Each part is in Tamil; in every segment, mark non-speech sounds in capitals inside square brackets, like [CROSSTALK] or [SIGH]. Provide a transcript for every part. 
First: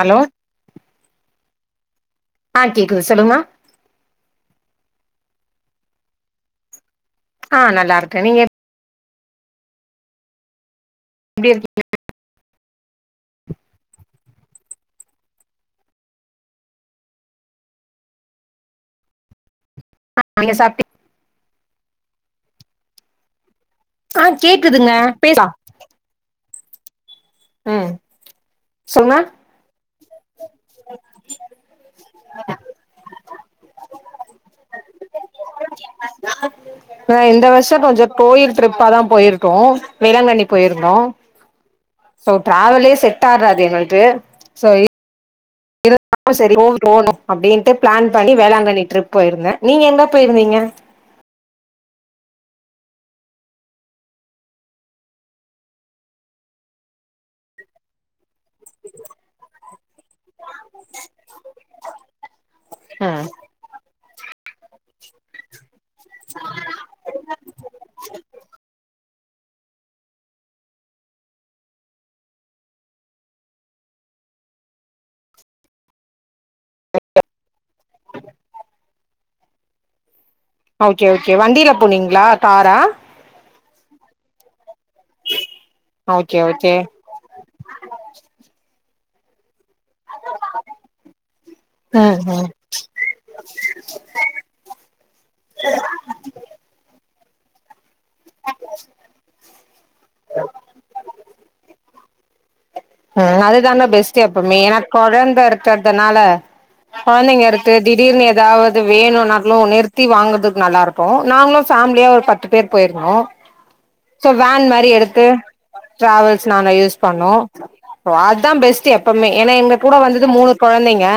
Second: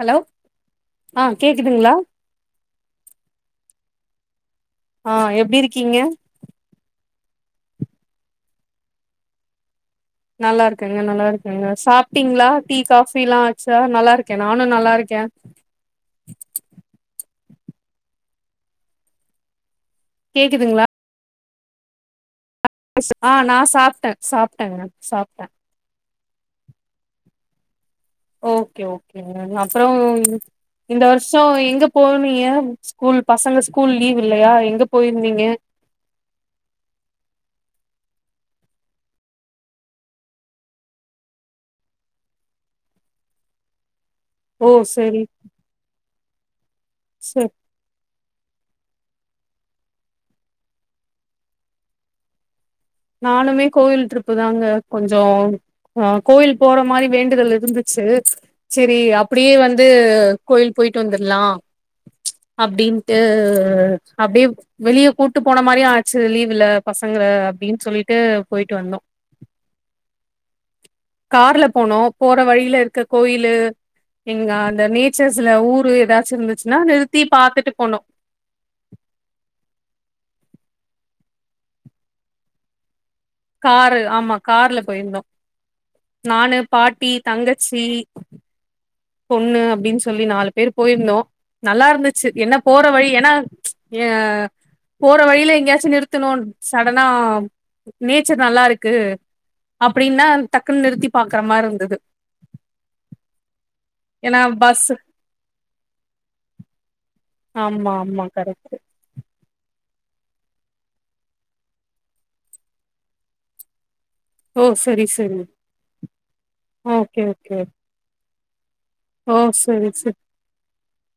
ஹலோ ஆஹ் கேக்குதுங்களா ஆஹ் கேக்குது சொல்லுங்க ஆஹ் எப்டி இருக்கீங்க ஆஹ் நல்லா இருக்கேன் நீங்க எப் நல்லா இருக் ங்க நல்லா எப்டி இருக்குங்க இருக்கீங்க சாப்பிட்டிங்களா டீ காபிலாம் ஆச்சா நல்லா இருக் க்கே நானும் நல்லா இருக்கே நீங்க சாப்டி கேக்குதுங்களா ஆ நான ச சாப்ட்டேன் ஆ சாப்ட்டேன் நா கேக்குதுங்க பேசலா சாப்ட்டேன் ஹம் ஓகே ஓகே அப்றம் இந்த வருஷம் எங்க போனீங்க ஸ்கூல் பசங்க ஸ்கூல் லீவ் இல்லயா எங்க போயிருந்தீங்க ஆ இந்த வருஷோ கொஞ்சோ கோயில் ட்ரிப்பாதான் போயிருக்கோம் வேளாங்கண்ணி போயிருந்தோம் சோ டிராவலே செட் ஆகாது எங்களது ஓ செரி இருாலும் சேரி ஓவ ஓணும் செரி அப்டின்ட்டு பிளான் ப பண்ணி வேளாங்கண்ணி ட்ரிப் போயிருந்தேன் நீங்க எங்க போயிருந்தீங்க நானுமே கோயில் ட்ரிப்பு தாங்க கொஞ்சம் அ கோயில் போற மாரி வேண்டுதல் இருந்துச்சு சரி அப்டியே வந்து கோயில் போயிட்டு வந்துரலாம் அப்டின்ட்டு ம் அப்டியே வெளிய கூட்டு போன மாரிய ஆச்சு லீவு்ல பசங்கள அப்டின் ட்டு போயிட்டு வந்தோம் கார்ல போனோம் போற வழியில இருக்க கோயிலு எங்க அந்த நேச்சர்ஸ்ல ஊரு எதாச்சும் இருந்துச்ச நிறுத்தி பாத்துட்டு போணோம் ஓகே ஓகே வண்டியில போனீங்களா காரா காரு ஆமா கார்ல போயிருந்தோம் ஓகே நானு ஓகே பாட்டி தங்கச்சி பொண்ணு அப்ப அப்டின்னு சொல்லி நாலு பேர் போயிருந்தோம் நல்லா ம் இருந்துச்சு ம் என்ன போற வழி ஏன்னா போற வழியில எங்கேயாச்சும் நிறுத்தணும் சடனா [UNINTELLIGIBLE] நேச்சர் நல்லா இருக்கு அப்டின்னா டக்குன்னு நிறுத்தி பாக்குற மாரி [INAUDIBLE] ம் அதுதானா பெஸ்டா ஏன்னா இப்போ மெனா பஸ் குழந்த இருக்கதுனால ங்க இருக்கு ஆமா ஆமா திடீர்னு கரெக்ட் எதாவது வெனுநாலும் நிறுத்த சுத்தி வாங்கறதுக்கு நல்லா இருக்கும் நாங்களும் ஃபேமிலியா ஒரு பத்து பேர் போயிருந்தோம் சோ ஓ வேன் மாரி சரி எடுத்து சரி டிரவல்ஸ் நாங்க யூஸ் ஓகே பண்ணோம் ஓகே [INAUDIBLE] தான் பெஸ்ட் எபமே ஓ ஏன்னா எங்க சரி கூட சரி வந்தது மூணு கொழந்தைங்க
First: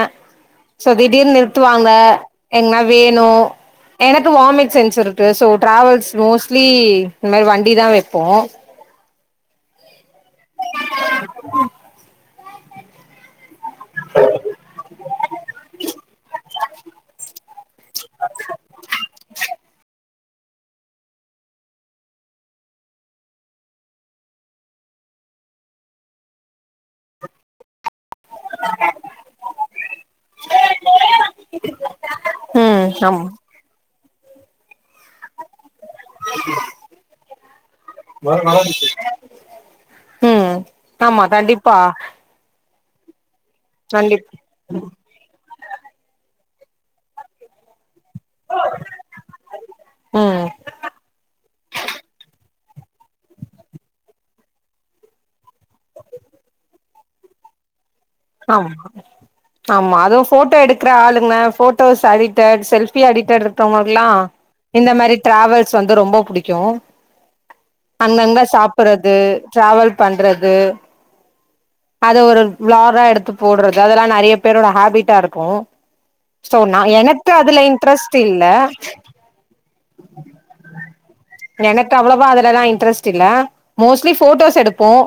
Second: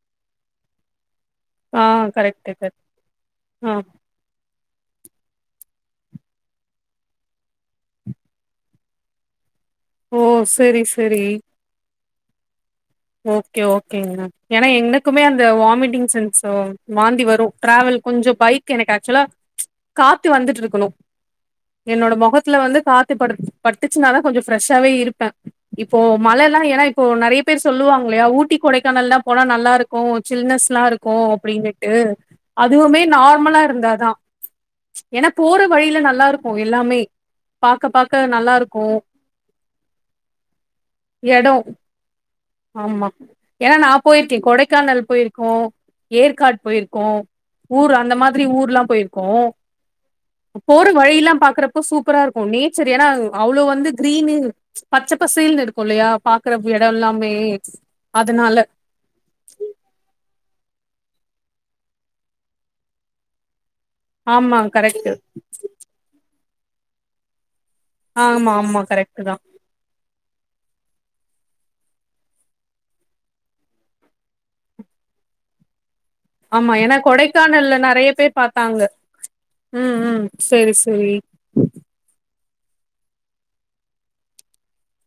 ச திடீர்னு ஆ நிறுத்துவாங்க கரெக்ட் கரெக்ட் எங்கனா வேணும் ஆ எனக்கு வாமிட் செரி செரி சோ டிராவல்ஸ் மோஸ்ட்லி இந்த மாரி வண்டி தான் வைப்போம் ஓ செரி செரி ஓகே ஓகே ஏனா ஏன்னா எனக்குமே அந்த வாமிட்டிங் சென்ஸ் வாந்தி வரும் டிரவல் கொஞ்சம் பைக் எனக்கு ஆக்சுவலா காத்து வந்துட்டு இருக்கணும் என்னோட முகத்துல வந்து காத்து பட்டுச்சுனாதான் கொஞ்சம் ஃப்ரெஷ்ஷாவே இருப்பேன் இப்போ மழ எல்லாம் ஏன்னா இப்போ நெறைய பேர் சொல்லுவாங் யிலையா ஊட்டி கொடைக்கானல் எல்லாம் போனா நல்லா இருக்கும் சில்னஸ் எல்லாம் இருக்கும் அப்டின்னுட்டு ம் அதுவுமே நார்மலா இருந்தாதான் ஏன்னா போற வழியில நல்லா இருக்கும் எல்லாமே பாக்க பாக்க நல்லா ஆமா இருக்கும் ம் ஆமா இடம் கண்டிப்பா ஆமா ஏன்னா நான கண்டிப் போயிருக்கேன் கொடைக்கானல் போயிருக்கோம் ஏற்காடு போயிருக்கோம் ஊரா அந்த மாரி ஊர்ல்லாம் போயிருக்கோம் ம் போற வழி எல்லாம் பாக்குறப்போ சூப்பரா இருக்கும் நீ சரி ஆனா அவ்வளோ வந்து கிரீன் பச்ச பசல்னு இருக்கும் இல்லயா பா்கற இடம்மெல்லாம் மே ஆமா ஆமா அதுவும் ஃபோட்டோ எடுக்கிற ஆளுங்க ஃபோட்டோஸ் அடிட்டர் செல்ஃபி அடிட்டர் அவுங்களுக்குல்லாம் ஆமா இந்த கரெக்ட் மாரி டிராவல்ஸ் வந்து ரொம்ப புடிக்கும் [UNINTELLIGIBLE] அங்கங்க ஆமா ஆமா சாப்பறது கரெக்ட் தா டிராவல் பண்றது அது ஒரு விளா ட்டா எடுத்து போடுறது அதெல்லாம் நெறைய பேரோட ஹோபிட்டா இருக்கும் ஆமா ஏன்னா கொடைக்கானல் நெறைய பேர் இல்ல பாத்தாங்க ம் உம் செரி செரி லாம் இன்ட்ரெஸ்ட் இல்ல மோஸ்ட்லி போட்டோஸ் எடுப்போம்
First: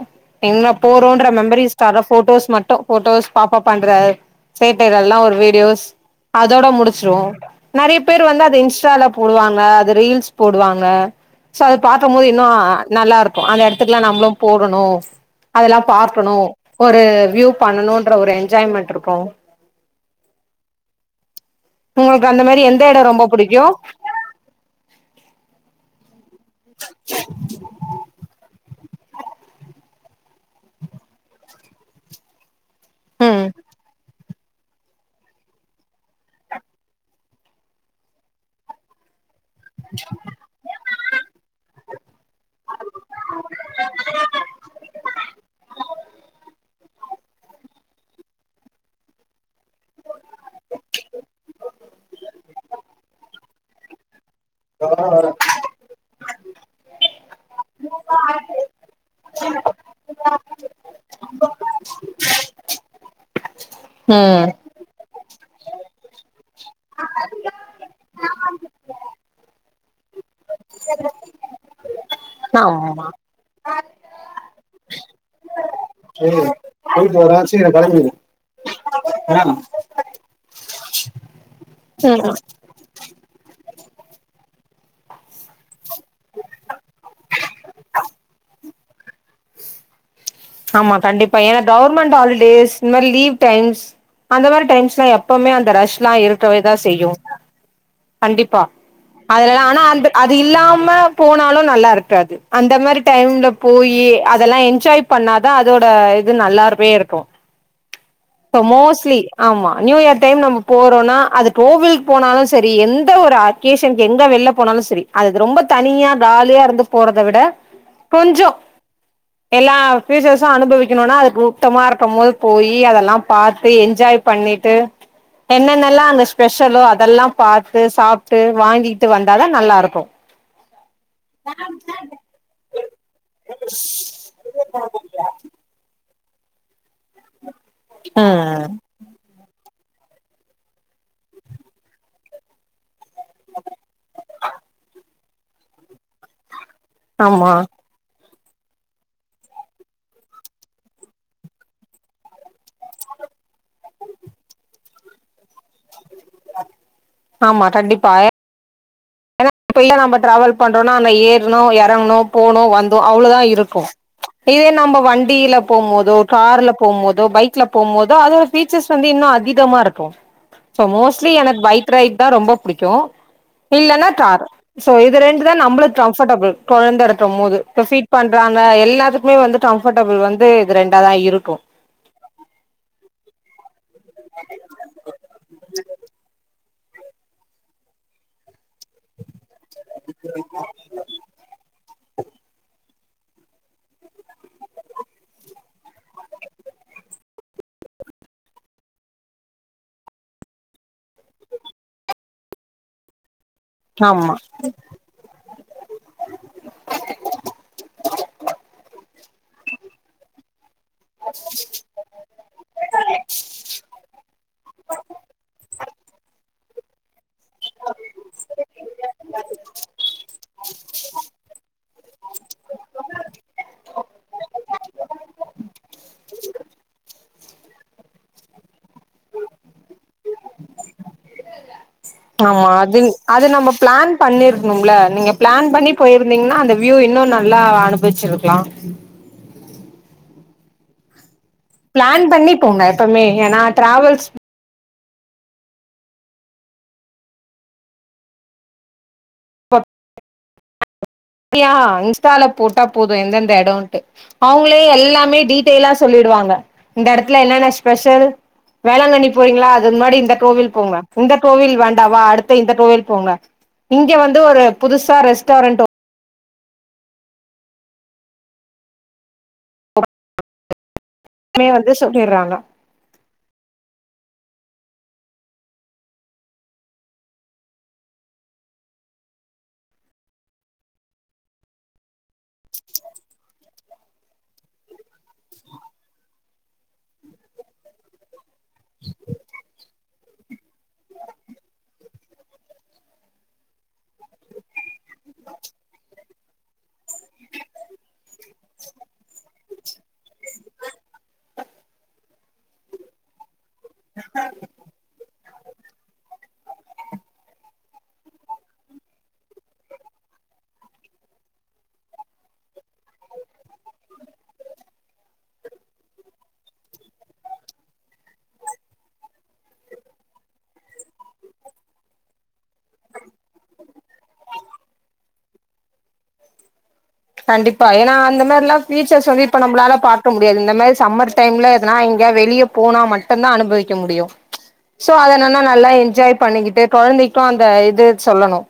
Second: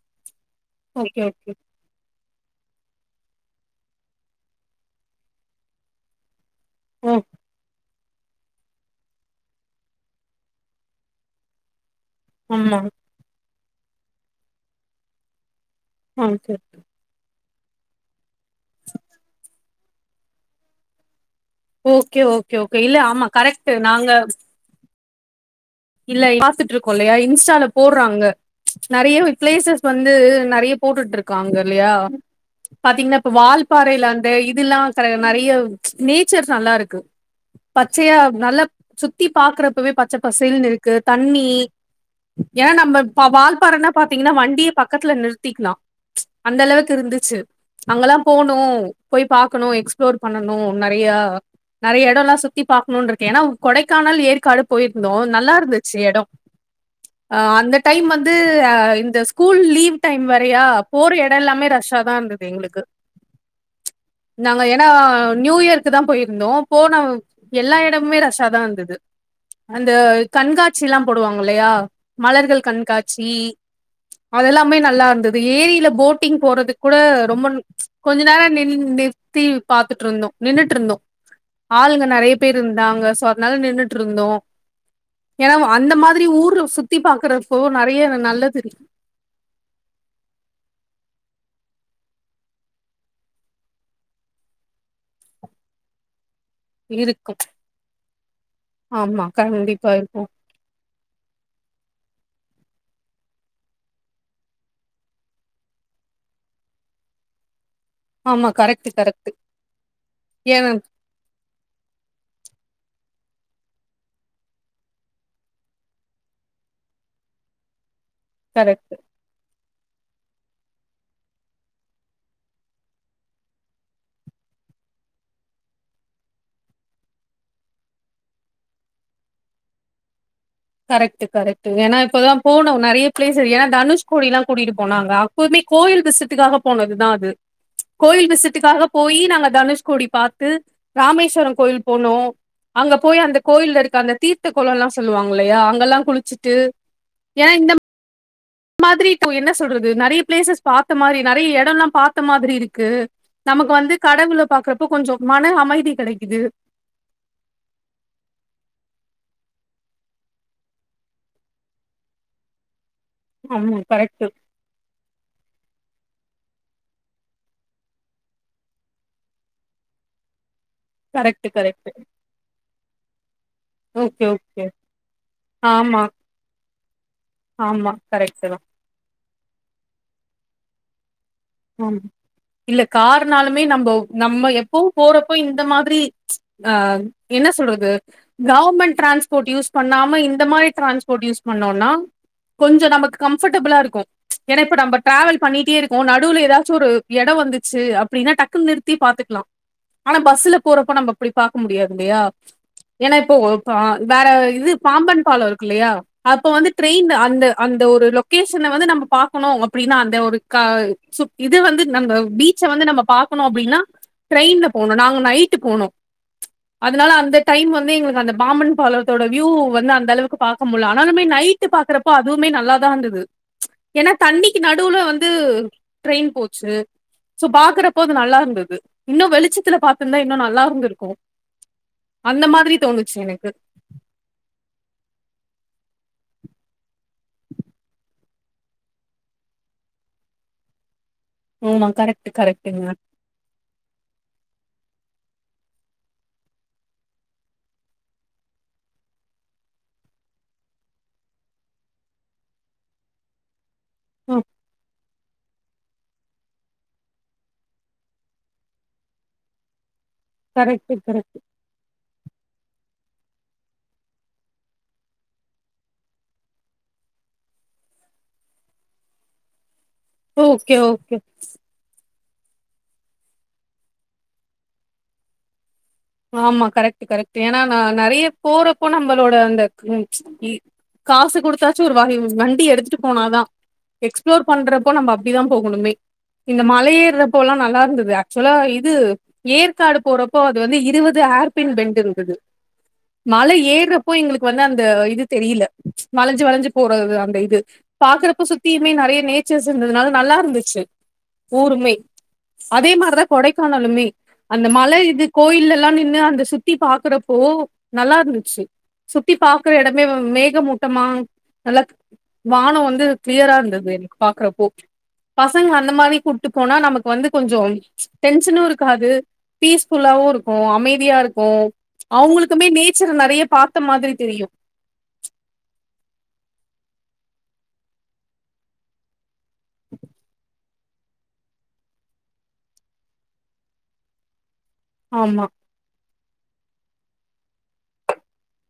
எங்கனா ஓகே போறோம்ன்ற ஓகே மெமரீஸ் போட்டோஸ் மட்டு போட்டோஸ் பாப்ப பண்ற சேட்டைகள் எல்லாம் ஒரு வீடியோஸ் அதோட ஓ முடிச்சுருவோம் நெறைய பேர் வந்து அத இன்ஸ்டால போடுவாங்க அது ரீல்ஸ் போடுவாங்க சோ அத பாக்கும் போது இன்னும் ஆமா நல்லா இருக்கும் அந்த இடத்து கெலாம் நம்மளும் போகணும் அதெல்லாம் பாரக்கணும் ஓகே ஒரு வியூ பன்னனொன்ற ஒரு என் ஜாய்மெண்ட் இருக்கும் ஓகே உங்களுக்கு அந்த ஓகே மாரி எந்த ஓகே இல்ல எடோ ரொம்ப ஆமா புடிக்கு கரெக்ட்டு நாங்க இல்ல பாத்துட்டு இருக்கோம் இல்லயா இன்ஸ்டாலல போடுறாங்க நெறைய பிளேசஸ் வந்து நேறைய போட்டுட்டு இருக்காங்க இல்லயா பாத்தீங்கன்னா இப்ப ம் வால்பாறையல வந் இல்லாம் நிற நேச்சர் நல்லா இருக்கு பச்சயா நல்ல சுத்தி பாக்குறப்பவே பச்ச பசேல்நு இரு க்கு தண்ணி ஏன்னா நம்ம வாழபாறனா பாத்த்த்தீங்கன்னா வண்டியே பக்கத்துல நிறுத்திக்கலாம் அந்த அளவுக்கு இருந்துச்சு அங்கல்லாம் போணும் போய் பாக்கணும் எக்ஸ்பளோர் பண்ணணும் நெறைய நெறைய இடம் எல்லாம் சுத்தி பார்கணும் கொடைக்கானல் இயற்கை காடு போயிருந்தோம் நல்லா இரு எடம் அ அந்த டைம் வந்து அ இந்த ஸ்கூல் லீவ் டைம் வரையா போற இடம் எல்லாமே ரஷ்ஆ தான் இருந்தது எங்களுக்கு ம் நாங்க ஏன்னா நியூ இயர்க்கு தான் போயிருந்தோம் போன எல்லா இடமுமே ரஸாதான் வந்தது அந்த கண்காட்சி லாம் போடுவாங்கலயா மலர்கள் ஆமா கண்காட்சி அதெல்லாமே நல்லா இருந்தது ஏரியில போட்டிங் சேரி போறது கூட போயிட்டு வரே ரொம்ப சீக்கிரோ கெளம்பிரு கொஞ்ச நேரம் ந ஆ நிறுத்தி ம் பாத்துட்டு இருந்தோம் நின்ட்டு இருந்தோம் ஆளுங்க நெறைய பேர் இருந்தாங்க ச அதனால நின்னுறுட்டு இருந்தோம் ஏன்னா அந்த மாரி ஊர் சுத்தி பாக்குறப்ப நெறைய நல்ல தெரியக்கு ஆமா கண்டிப்பா ஏன்ன கவர்மெண்ட் ஹாலிடேஸ் இந்த மாரி லீவ் டைம்ஸ் அந்த மாரி டைம்ஸ் லாம் எப்மே அந்த ரஷ் எாம் இருக்கு தான் செய்யும் இருக்கும். கண்டிப்பா ஆமா அதுலாம் ஆனா கண்டிப்பா அன் இருக்கும். அது இல்லாம போனாலும் நல்லா இருக்காது அந்த மாரி டைம்ல போயி அதெல்லாம் என்ஜாய் பண்ணாதான் அதோட இது நல்லாருமே இருக்கும் ஆமா இ கரெக்ட், மோஸ்ட்லி கரெக்ட். ஆமா நியூ இயர் டைம் நம்ம ஏன்னா போறோம்னா அது கோவிலுக்கு போனாலும் செரி எந்த ஒரு அகேஷனு எங்க வெளில போனாலும் செரி அதுது ரொம்ப தனியா காலியா இருந்து போறத விட கரெக்ட் எல்லாம் பஃபியூச்சர்ஸ்ம் அனுபவிக்கணும்னா அதுக்கு கூட்டமா இருக்கும் போது போயி அதல்லாம் பாத்து என்ஜாய் பண்ணிட்டு என்னென்னல்லாம் அங்க ஸ்பெஷலோ அதல்லாம் பாத்து சாப்ட்டு வாங்கிட்டு வந்தாதான் நல்லா இருக்கும் கரெக்ட் கரெக்ட் ஏன்னா இப்தான் போணும் நெறைய பிளேஸ் இருக்கு ஏன்னா தனுஷ் கோடிலாம் கூட்டிட்டு போனாங்க அப்வுமே கோயில் சட்டுக்காக போனது தான் அது கோயில் ம் விசத்துக்காக போய் நாங்க தனுஷ் கூடி பாத்து ராமேஸ்வரம் கோயில் போனோம் அங்க போய் அந்த கோயில இருக்க அந்த தீர்த்த குளம் எல்லாம் சொல்லுவான் யா அங்கலாம் குளிச்சிட்டு ஆமா மாதிரி இப்ப என்ன சொல்றது நெறைய பிளேசஸ் பார்த்த மாதிரி நெறைய இடம் எல்லாம் பார்த்த மாதிரி இருக்கு நமக்கு வந்து கடவுளை பாக்குறப்போ கொஞ்சம் மன அமைதி கெடைக்கு ஆமா கண்டிப்பா இப்ப நம்ம டிராவல் பண்றோம்னா ஆன ஏறணும் இறங்கனும் போகணும் வந் அவ்வளவுதான் ஆமா இருக்கும் கரெக்ட், இதே நம்ம வண்டியில போகும்போது கார்ல போகும் போபேத பைக்ல போகும் போதோ அதோட பீச்சர்ஸ் வந்து இன்னும் அதிகமா இருக்கும் சோ மோஸ்சுலி கரெக்ட், எனக்கு கரெக்ட். பைக் ரைட் தான் ரொம்ப பிடிக்கும் இல்லன்னா ஓகே கார் ஓகே. சோ இது ரெண்டு தான் நம்மளுக்கு ஆமா, கம்ஃபர்டபுள் கொழந்து இருக்கும் போது இப்ப ஆமா. பீட் கரெக்ட்டு பண்றாங்க தான். எல்லாத்துக்குமே வந்து கம்ஃபர்டபிள் வந்து ரெண்டாதன் இருக் ம் இல்ல கார்ணாலுமே நம்ப நம்ம எப்பவும் போறப்போ இந்த மாதிரி ஆஹ் என்ன சொல்றது கவர்மெண்ட் டிரான்ஸ்போர்ட் யூஸ் பண்ணாம இந்த மாதிரி டிரான்ஸ்போர்ட் யூஸ் பண்ணோனா கொஞ்சம் நமக்கு கம்ஃர்டபிள்ளா இருக்கும் ஏனா இப்ப நம்ம டிரவல் பண்ணிட்டே இருக்கும் நடுவுல நடுல ஏதாச்சும் ஒரு இடம் வந்துச்சு அப்படின்னா டக்கு நிறுத்தி பாத்துக்கலாம் ஆனா பஸ்ல போறப்ப நம்ம அப்படி பார்க்க முடியாது இல்லையா ஏன்னா இப்போ வேற ஆமா இது பாம்பன் பாலம் இருக்கு இல்லையா அப்ப வந்து ட்ரெயின்ல அந்த அந்த ஒரு லொக்கேஷன் வந்து நம்மப பா க்கணும் அப்படின்னா அந்த ஒரு க இது வந்து நம்ம பீச்ச வந்து நம்ம பாக்கணும் அப்படின்னா ட்ரெயின்ல போனோம் நாங்க நைட்டு போனோம் அதன்னால அந்த டைம் வந்து எங்களுக்கு அந்த பாம்பன் பாலத்தோட வியூ வந்து அந்த அளவுக்கு பாக்க முடியல ஆனாலுமே நைட் பாக்குறப்போ அதுவுமே நல்லாதான் இருந்தது ஏன்னா தண்ணிக்கு நடுவுல வந்து போச்சு சோ பாக்குறப்போ அது நல்லா இருந்தது இன்னு வெளிச்சத்துல பாத்துருந்தா இன்னு நல்லா இருந்திருக்கு அந்த ஆமா மாதிரி அது தோணுச்சு அது எனக்கு நம்ம பிளான் பண்ணிருந்தோம்ல நீங்க பிளான் பண்ணி போயிருந்தீங்கன்னா அந்த கியூ இன்னும் நல்லா அனுபிச்சிருக்கலாம் ஆமா பிளான் கரெக்ட் பண்ணி போங்க கரெக்ட்டுங்க எப்பவுமே ஏன்னா டிராவல்ஸ் [UNINTELLIGIBLE] யா இன்ஸ்டால போட்டா போதும் எந்தெந்த இடம் ஆ அவங்களே எல்லாமே டீட்டைல்லா சொல்லிடு வாங்க இந்த இடத்துல என்னென்ன ஸ்பெஷல் வேளாங்கண்ணி போறீங்களா அதுக்கு முன்னாடி டோவில் கரெக்ட்டு போங்க இந்த கரெக்ட்டு டோவில் வேண்டாவா அடுத்த இந் டோவில் போங்க இங்க வந்து ஒரு புதுசா ரெஸ்டாரன்ட் ஓகே ஓகே கை வந்து சுத்திறாங்க ஆமா கரெக்ட் கரெக்ட் ஏன்னா ந நிறைய போறப்போ நம்மளோட அந்த காசு குடுத்தாச்சும் ஒரு வண்டி எடுத்துட்டு போனாதான் எக்ஸ்ப்போட்டு பண்றப்போ நம்ம அப்படிதான் போகணுமே இந்த மலையேறப்போ எல்லாம் நல்லா இருந்தது ஆக்சு சொலா இது ஏற்க் வெளிநாடு போறப்போ அது வந்து இது வது ஆர்பின் பெண்ட் இருந்தது மல ஏறப்போ எங்களுக்கு வந்து அது தெரியல வளைஞ்சு வளைஞ்சு போற அந்த இது பாக்குறப்போ சுத்தியுமே நெறைய நேச்சர்ஸ் இருந்ததுனால நல்லா இருந்துச்சு ஊருமே அதே மாதிரிதான் கொடைக்கானலுமே அந்த மல இது கோயிலு எல்லாம் நின்னு அந்த சுத்தி பாக்கறப்போ நல்லா இருந்துச்சு சுத்தி பாக்கற இடமே மேகமூட்டமா நல்லா வானம் வந்து கிளியரா இருந்தது எனக்கு பாக்குறப்போ பசங்க அந்த மாதிரி கூப்பிட்டு போனா நமக்கு வந்து கொஞ்சம் டென்ஷனும் இருக்காது பீஸ்ஃபுல்லாவும் இரு அமைதியா இருக்கும் அவங்களுக்குமே நேச்சர் நிறைய பாத்த மாதிரி தெரியும் கண்டிப்பா ஏன்னா அந்த மாரிலா எல்லாம் பீச்சர்ஸ் வந்து நம்மளால பார்க்க முடியாது இந்த மாரி சம்மர் டைம்ல எதுனா எங்கய வெளியே போனா மட்டும்தான் அனுபவிக்க முடியும் சோ ஆமா, அதனன்னா நல்லா என்ஜாய்ப் பண்ணிக்கிட்டு கொழந்தைக்கும் அந்த இது சொல்லணும்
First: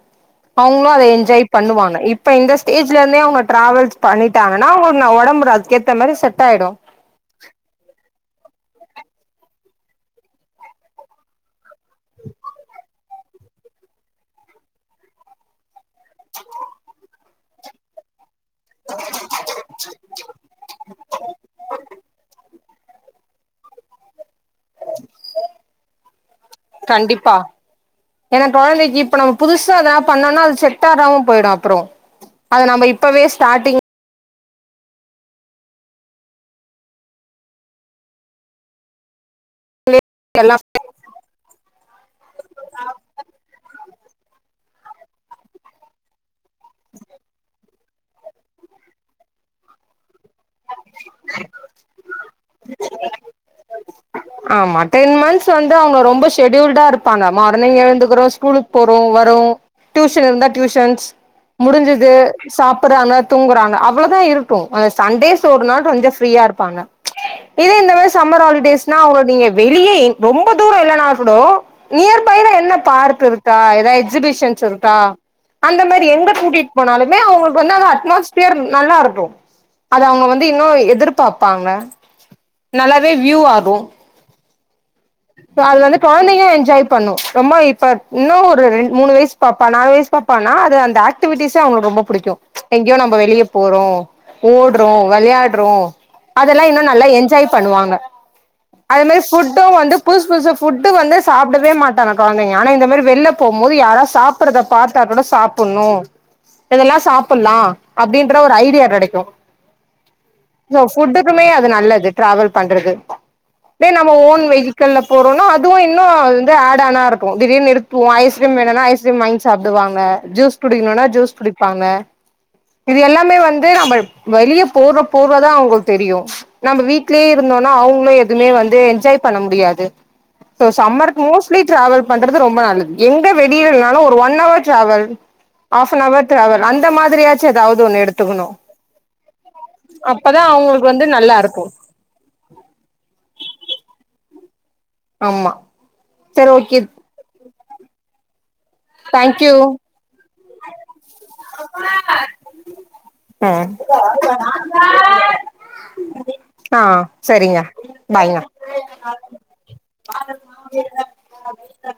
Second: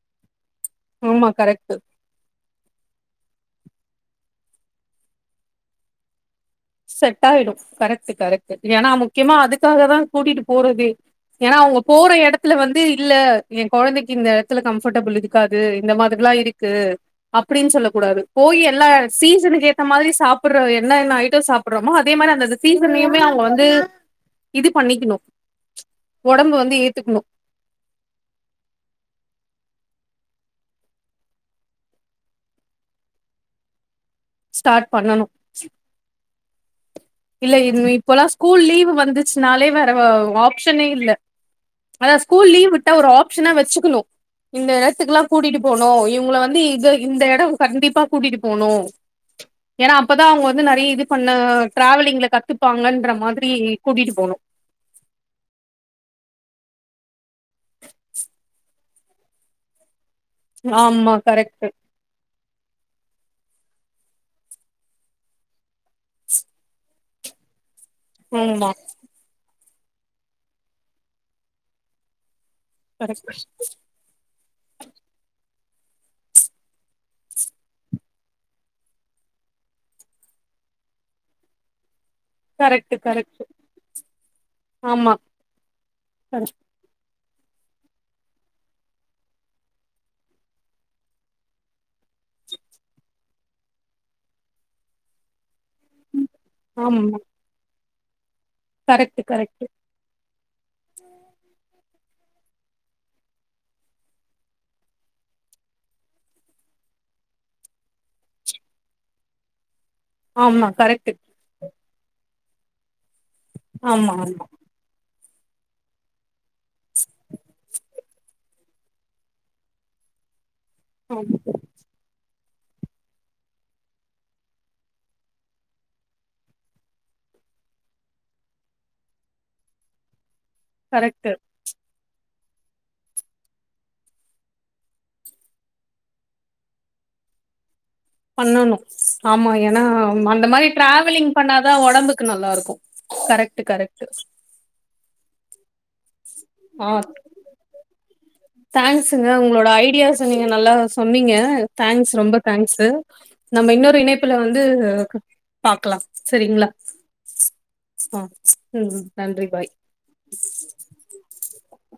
அவங்களும் அதை ஆமா என்ஜாய் கரெக்ட். பண்ணுவாங்க இப்ப இந்த ஏஜ்லர்ந்தே [INAUDIBLE] ட்ராாவல்ஸ் பண்ணிட்டாங்கன்னாங்க அவங்களுக்கு நா உடம்புற அதுக்கேத்த மாதிரி செட் ஆயிடு செட் ஆயிடும் கரெக்ட் கரெக்ட் ஏன்னா முக்கியமா அதுக்காக தான் கூட்டிட்டு போறதே ஏன்னா அவங்க போற இடத்துல வந்து இல்ல என் கொழந்தைக்கு இந்த இடத்துல கம்ஃபர்டபிள் இருக்காது இந்த மாதிரில்லாம் இருக்கு அப்படின்னு சொல்ல கூடாது போய் எல்லாம் சீசனுக்கு ஏத்த மாரி சாப்படுற என்னன்ன சாப்பிடுறோமோ அதே மாதிரி அந்தந்த சீசன்லயுமே அவங்க வந்து இது பண்ணிக்கணு ஒடம்பு வந்து ஏத்துக்கணு கண்டிப்பா ஏன்னா கொழந்தைக்கு இப்ப நம்ம புதுசா தான் பண்ணோம்னா அது செட்ட ஆகாம போயிடும் அப்பறம் அது நம்ம இப்வே ஸ்டாட்டிங் ஸ்டார்ட் பண்ணனும் இல்ல இப்பல்லாம் ஸ்கூல் லீவ் வந்துச்சுனாலே வ எல்லா ஆப்ஷனே இல்ல அதான் ஸ்கூல் லீவ் விட்டா ஒரு ஆப்ஷனா வச்சுக்கிணும் இந்த இடத்துக்குல்லாம் கூட்டிட்டு போனும் இவங்கள வந்து வந்து இது இந்த இடம் கண்டிப்பா அப்பா கூட்டிட்டு போனோம் ஏன்னா அப்பதான் அவங்க வந்து நெறைய இது பண்ண டிரவலிங்ல கத்துப்பாங்கன்ற மாரி கூட்டிட்டு போனும் ஆமா டென் மந்த்ஸ் வந்து அவங்க ரொம்ப ஷெடியூல்டா இருப்பாங்க மார்னிங் எழுந்துக்குறோம் ஸ்கூலுக்கு போறோ வரோம் டியூஷன் இருந்தா டியூஷன்ஸ் ஆமா கரெக்ட்டு முடிஞ்சது சாப்புறாங்க தூங்கறாங்க அவ்வளவுதான் இருக்கும் அது சண்டேஸ் [UNINTELLIGIBLE] கொஞ்சம் ஃப்ரீயா இருப்பாங்க இதே இந்த மாதிரி ஆமா சம்மர்ஹாலிடேஸ்னா அவங்க நீங்க வெளியே ரொம்ப தூரம் இல்லன்னா கூட நியர் பைல எந்த என்ன பார்க் கரெக்ட் இருக்கா ஏதாவது எக்ஸிபிஷன்ஸ் இருக்கா அந்த மாரி எங்க கூட்டிகிட்டு போனாலுமே அவங்களுக்கு வந்து அந்த அட்மாஸ்பியர் நல்லா இருக்கும் அது அவங்க வந்து இன்னும் எதிர்பாப்பாங்க கரெக்ட்டு நல்லாவே வியூ கரெக்ட்டு ஆகும் ஆமா இப்போ அது வந்து குழந்தைங்க கரெக்ட் என்ஜாய் பண்ணும் ரொம்ப இப்ப இன்னும் ஒரு ரெண்டு மூணு வயசு பாப்பான நாலு வயசு பாப்பான அது அந்த ஆக்டிவிட்டிஸே அவங்களுக்கு ரொம்ப பிடிக்கும் எங்கேயோ நம்ம வெளியே போறோம் ஓடுறோம் விளையாட [INAUDIBLE] அததெல்லாம் இன்னும் ஆமா நல்லா என்ஜாய் பண்ணுவாங்க அது கரெக்ட்டு மாதிரி கரெக்ட்டு ஃபுட்டும் வந்து ‌ஃபுட்டு் வந்து சாப்பிடவே மா குழந்தைங்க ஆனா இந்த மேரி வெளியில போம்போது யாரவது சாப்ரதா பாத்தா கூட சாப்பிடும் இதெல்லாம் சாப்பிடலாம் அப்படினு ஒரு ஐடியா கிடைக்கும் ஆமா இந்த கரெக்ட்டு ஃபுட்டுக்குமே அது நல்லது ட்ராவல்ஸ் பண்றது இதே நம்ம ஆமா ஓன் ஆமா வெகிகி போறோம்னா அதுவும் இன்னும் ஆட ஆனா இருக்கும் திடீர்னு நிறுத்துவம் ஐஸ்்கிரீம் எடுத்து எதுனா ஐஸ்கிரீம் வாங்கி சாப்டுவாங்க ஜூஸ் புடிக்கலனா ஜூஸ் ஆமா குடிப்பாங்க இது எல்லாமே வந்து நம்ம வெளியே போக போகதான் அவங்களுக்கு தெரியும் நம்ம வீட்லயே இருந்தோம்னா அவங்களும் எதுவுமே வந்து என்ஜாய் பண்ண முடியாது அ so summer correct mostly travel பண் அடுத்து ரொம்ப நல்லது எங்க வெளில்னாலும் ஒரு one hour travel of never travel அந்த மாரியாச்சு ஏதாவது ஒன்னு பண்ணணும் ஆமா ஏன்னா அப்பதா அந்த மாரி அவங்களுக்கு வந்து டிராவலிங் நல்லா இருக்கு பண்ணாதான் உடம்புக்கு நல்லா இருக்கும் கரெக்ட் கரெக்ட் ஆமா சரி ஓகே ஆ தேங்க்ஸுங்க தேங்க்யூ உங்களோட ஐடியாஸ் நீங்க நல்லா சொன்னீங்க தேங்க்ஸ் ரொம்ப தேங்க்ஸு ம் நம்ம இன்னொரு இணைப்புல வந்து பாக்கலாம் சரிங்களா ஆ சரிங்க ஆஹ பாய்ங்க ம் நன்றி பாய் ச